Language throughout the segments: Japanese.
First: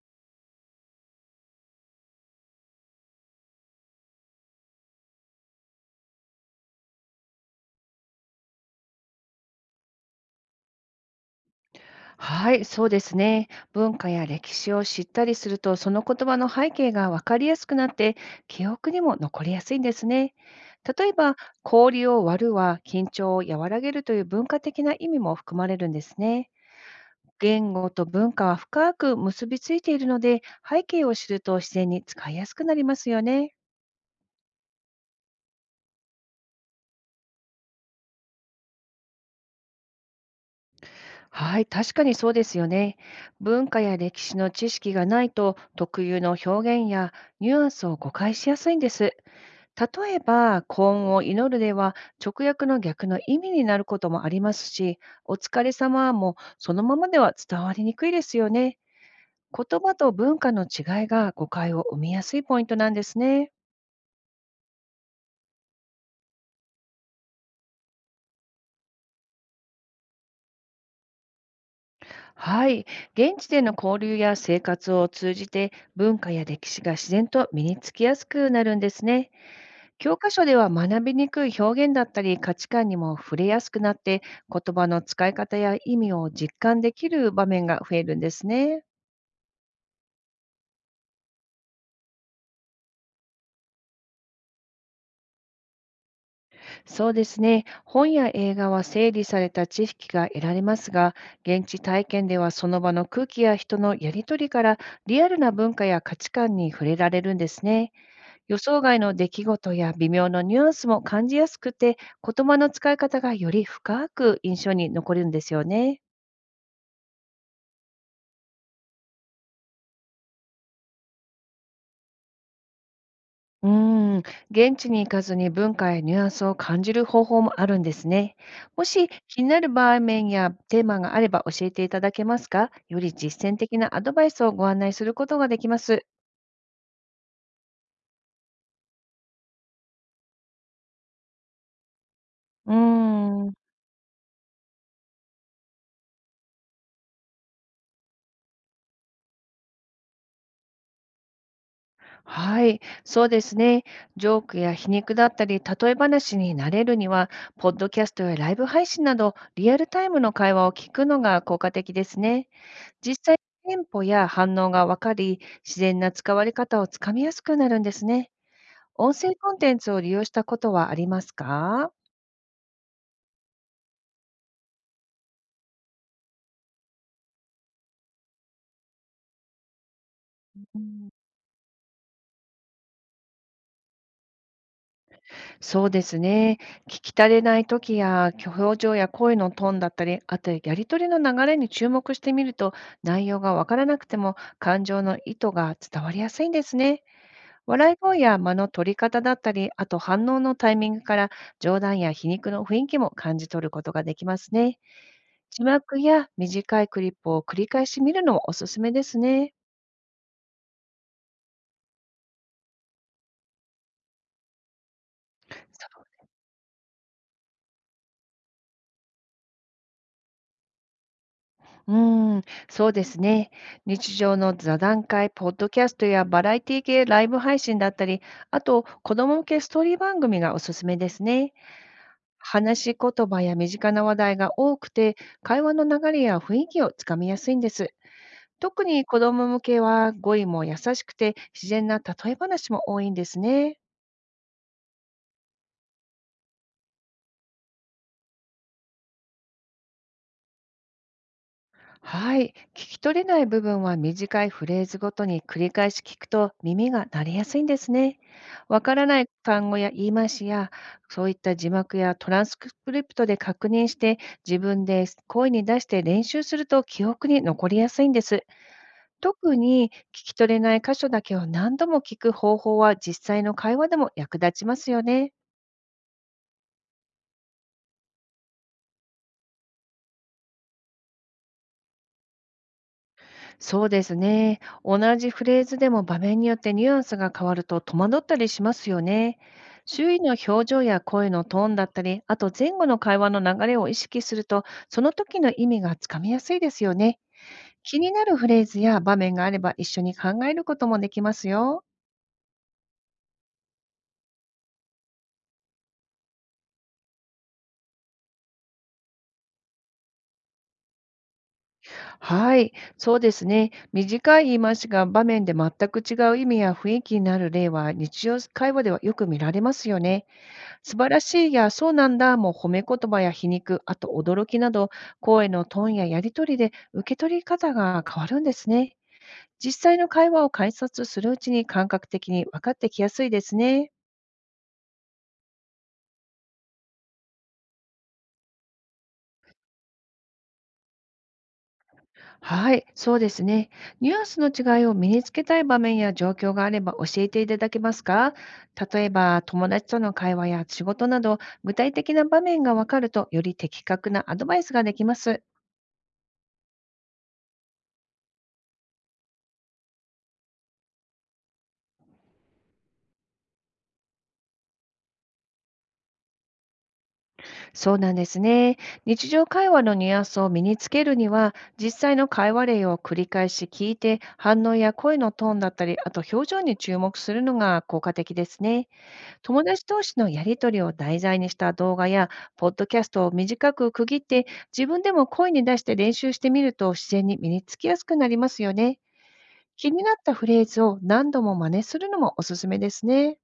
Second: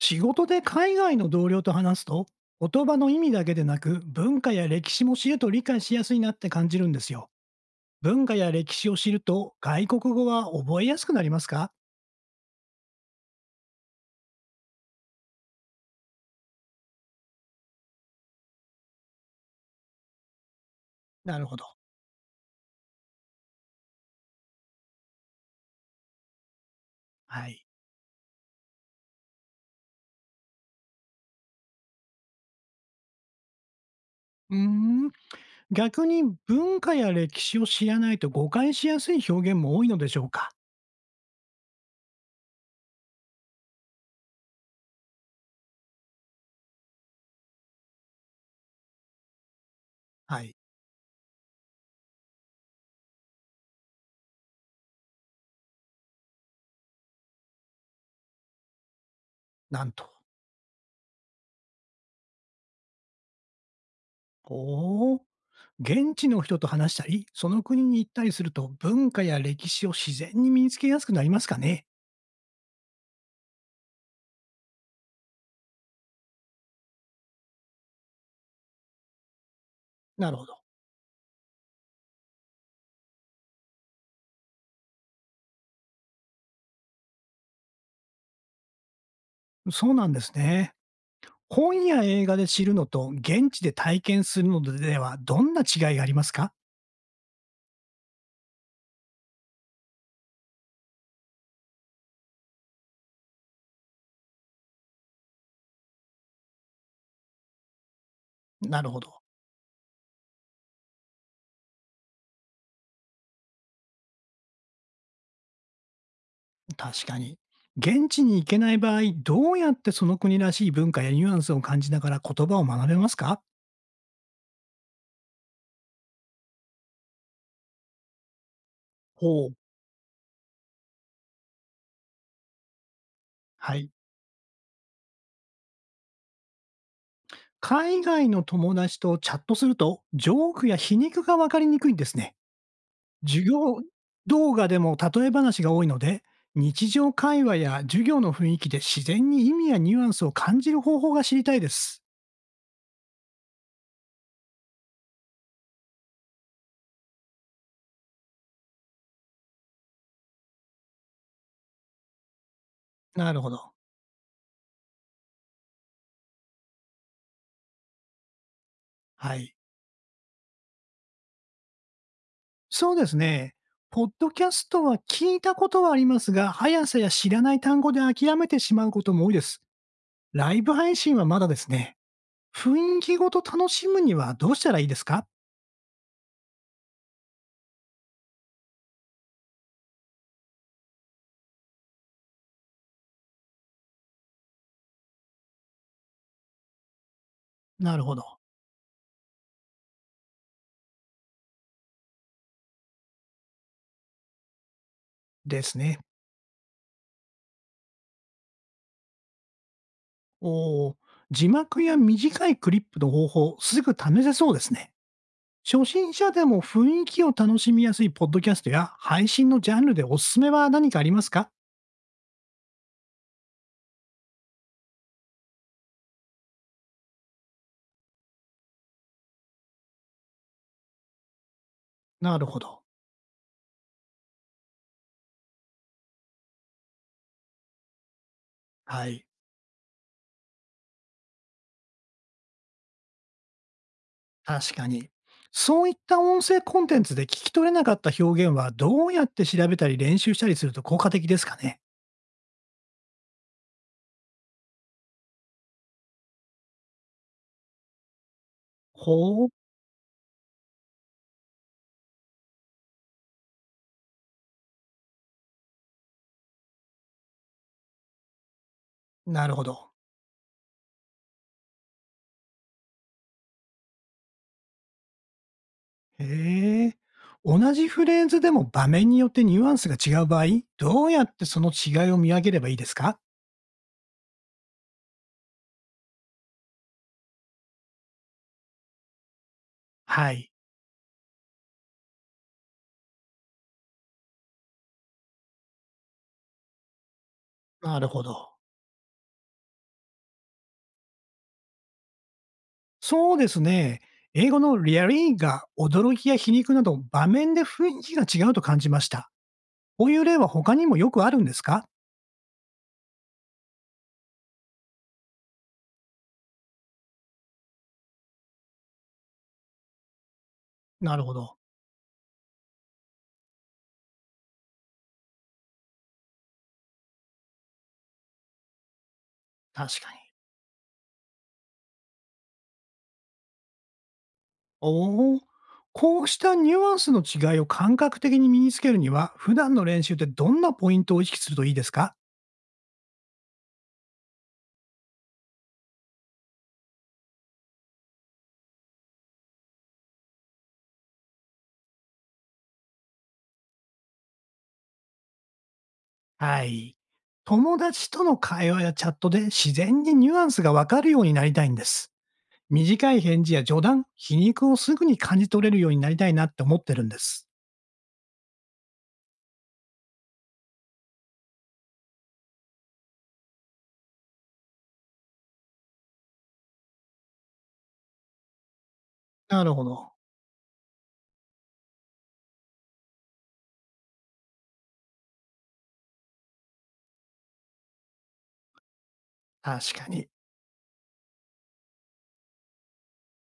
仕事で海外の同僚と話すと、言葉の意味だけでなく、文化や歴史も知ると理解しやすいなって感じるんですよ。文化や歴史を知ると、外国語は覚えやすくなりますか？はい、そうですね。文化や歴史を知ったりすると、その言葉の背景が分かりやすくなって、記憶にも残りやすいんですね。例えば、なるほど。氷を割るは緊張を和らげるという文化的な意味も含まれるんですね。はい。言語と文化は深く結びついているので、背景を知ると自然に使いやすくなりますよね。うーん。逆に文化や歴史を知らないと誤解しやすい表現も多いのでしょうか？はい、確かにそうですよね。文化や歴史の知識がないと、特有の表現やニュアンスを誤解しやすいんです。例えはい。ば、幸運を祈るでは直訳の逆の意味になることもありますし、お疲れ様もそのままでは伝わりにくいですよね。言なん葉と。と文化の違いが誤解を生みやすいポイントなんですね。おー。現地の人と話したり、その国に行ったりすると、文化や歴史を自然に身につけやすくなりますかね？はい。現地での交流や生活を通じて文化や歴史が自然と身につきやすくなるんですね。教科なるほ書でど。は学びにくい表現だったり価値観にも触れやすくなって、言葉の使い方や意味を実感できる場面が増えるんですね。そうなんですね。本や映画で知るのと、現地で体験するのでは、どんな違いがありますか？そうですね。本や映画は整理された知識が得られますが、現地体験ではその場の空気や人のやり取りからリアルな文化や価値観に触れられるんですね。予想なる外ほのど。出来事や微妙なニュアンスも感じやすくて、言葉の使い方がより深く印象に残るんですよね。確かに。現地に行けない場合、どうやってその国らしい文化やニュアンスを感じながら言葉を学べますか？うーん、現地に行かずに文化やニュアンスを感じる方法もあるんですね。もし気ほにう。なる場面やテーマがあれば教えていただけますか？より実践は的い。なアドバイスをご案内することができます。海外の友達とチャットすると、ジョークや皮肉が分かりにくいんですね。うー授ん、業動画でも例え話が多いので、日常会話や授業の雰囲気で自然に意味やニュアンスを感じる方法が知りたいです。はい、そうですね。ジョークや皮肉だったり、例え話になれるには、ポッドキャストやライブ配信など、リアルタイムの会話を聞くのが効果的ですね。実な際、るほど。テンポや反応が分かり、自然な使われ方をつかみやすくなるんですね。音声はコい。ンテンツを利用したことはありますか？そうですね。ポッドキャストは聞いたことはありますが、速さや知らない単語で諦めてしまうことも多いです。ライブう配ん。信はまだですね。雰囲気ごと楽しむにはどうしたらいいですか？そうですね。聞き足れない時や、表情や声のトーンだったり、あとやり取りの流れに注目してみると、内容がわからなくても感情の意図が伝わりやすいんですね。笑ないるほ声やど。間の取り方だったり、あと反応のタイミングから、冗談や皮肉の雰囲気も感じ取ることができますね。で字すね。幕や短いクリップを繰り返し見るのもおすすめですね。おー。字幕や短いクリップの方法、すぐ試せそうですね。初心者でも雰囲気を楽しみやすいポッドキャストや配信のジャンルでおすすめは何かありますか？うーん、そうですね。日常の座談会、ポッドキャストやバラエティ系ライブ配信だったり、あと子供向けストーリー番組がおすすめですね。なるほど。話し言葉や身近な話題が多くて、会話の流れや雰囲気をつかみやすいんです。特には子い。供向けは語彙も優しくて、自然な例え話も多いんですね。確かに。そういった音声コンテンツで聞き取れなかった表現は、どうやって調べたり練習したりすると効果的ですかね？はい。聞き取れない部分は短いフレーズごとに繰り返し聞くと耳が慣れやすいんですね。わからないほう、単語や言い回しや、そういった字幕やトランスクリプトで確認して、自分で声に出して練習すると記憶に残りやすいんです。なる特ほにど。聞き取れない箇所だけを何度も聞く方法は実際の会話でも役立ちますよね。へえ。同じフレーズでも場面によってニュアンスが違う場合、どうやってその違いを見分ければいいですか？そうですね。同じフレーズでも場面によってニュアンスが変わると戸惑ったりしますよね。周囲はのい、表情や声のトーンだったり、あと前後の会話の流れを意識すると、その時の意味がつかみやすいですよね。な気るにほなるフど。レーズや場面があれば一緒に考えることもできますよ。そうですね。英語の「リアリー」が驚きや皮肉など、場面で雰囲気が違うと感じました。こういう例は他にもよくあるんですか？はい、そうですね。短い言い回しが場面で全く違う意味や雰囲気になる例は日常会話ではよく見られますよね。素晴ならるほしいど、やそうなんだも褒め言葉や皮肉、あと驚きなど、声のトーンややり取りで受け取り方が変わるんですね。実際確のか会に。話を観察するうちに感覚的に分かってきやすいですね。おお、こうしたニュアンスの違いを感覚的に身につけるには、普段の練習でどんなポイントを意識するといいですか？はい、そうですね。ニュアンスの違いを身につけたい場面や状況があれば教えていただけますか？例えば、友達との会話や仕事など、具体的な場面が分かるとより的確なアドバイスができます。はい。友達との会話やチャットで自然にニュアンスがわかるようになりたいんです。短い返事や冗談、皮肉をすぐに感じ取れるようになりたいなって思ってるんです。そうなんですね。日常会話のニュアンスを身につけるには、実際の会話例を繰り返し聞いて、反応や声のトーンだったり、あと表情に注目するのが効果的ですね。友なるほ達同ど。士のやりとりを題材にした動画や、ポッドキャストを短く区切って、自分でも声に出して練習してみると自然に身につきやすくなりますよね。気確にかなっに。たフレーズを何度も真似するのもおすすめですね。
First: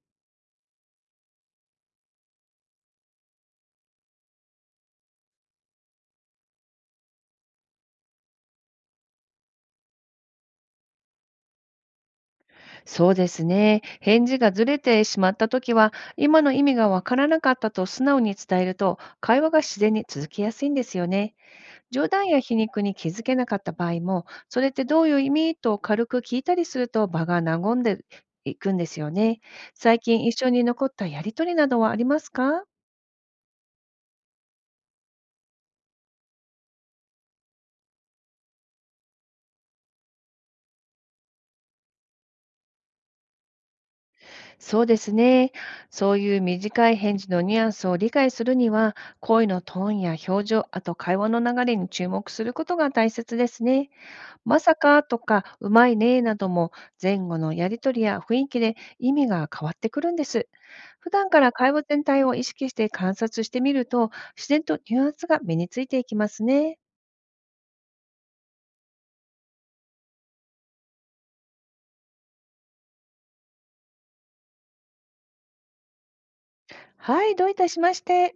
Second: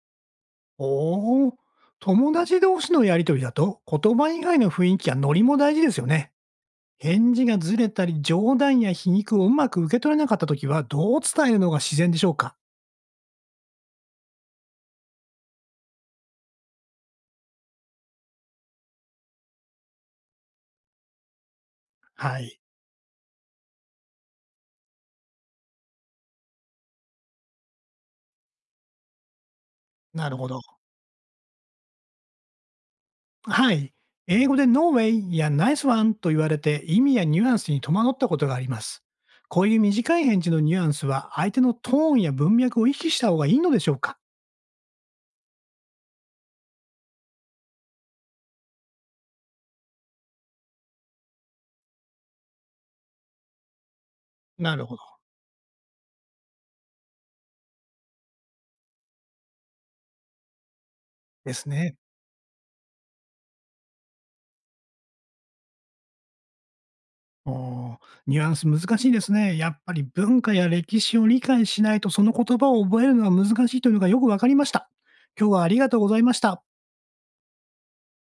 おお。友達同士のやりとりだと、言葉以外の雰囲気やノリも大事ですよね。返事がずれたり、冗談や皮肉をうまく受け取れなかったときは、どう伝えるのが自然でしょうか？そうですね。返事がずれてしまったときは、今の意味がわからなかったと素直に伝えると、会話が自然に続きやすいんですよね。冗談やは皮い。肉に気づけなかった場合も、それってどういう意味と軽く聞いたりすると場が和んでいくんですよね。最近なる一ほ緒ど。に残ったやりとりなどはありますか？はい。英語で No way や Nice one と言われて、意味やニュアンスに戸惑ったことがあります。こういう短い返事のニュアンスは、相手のトーンや文脈を意識した方がいいのでしょうか？そうですね。そういう短い返事のニュアンスを理解するには、声のトーンや表情、あと会話の流れに注目することが大切ですね。まさなるほかど。とか、うまいねなども、前後のやりとりや雰囲気で意味が変わってくるんです。普段からです会話ね。全体を意識して観察してみると、自然とニュアンスが身についていきますね。おー。ニュアンス難しいですね。やっぱり文化や歴史を理解しないとその言葉を覚えるのは難しいというのがよくわかりました。今日はありがとうございました。はい、どういたしまして。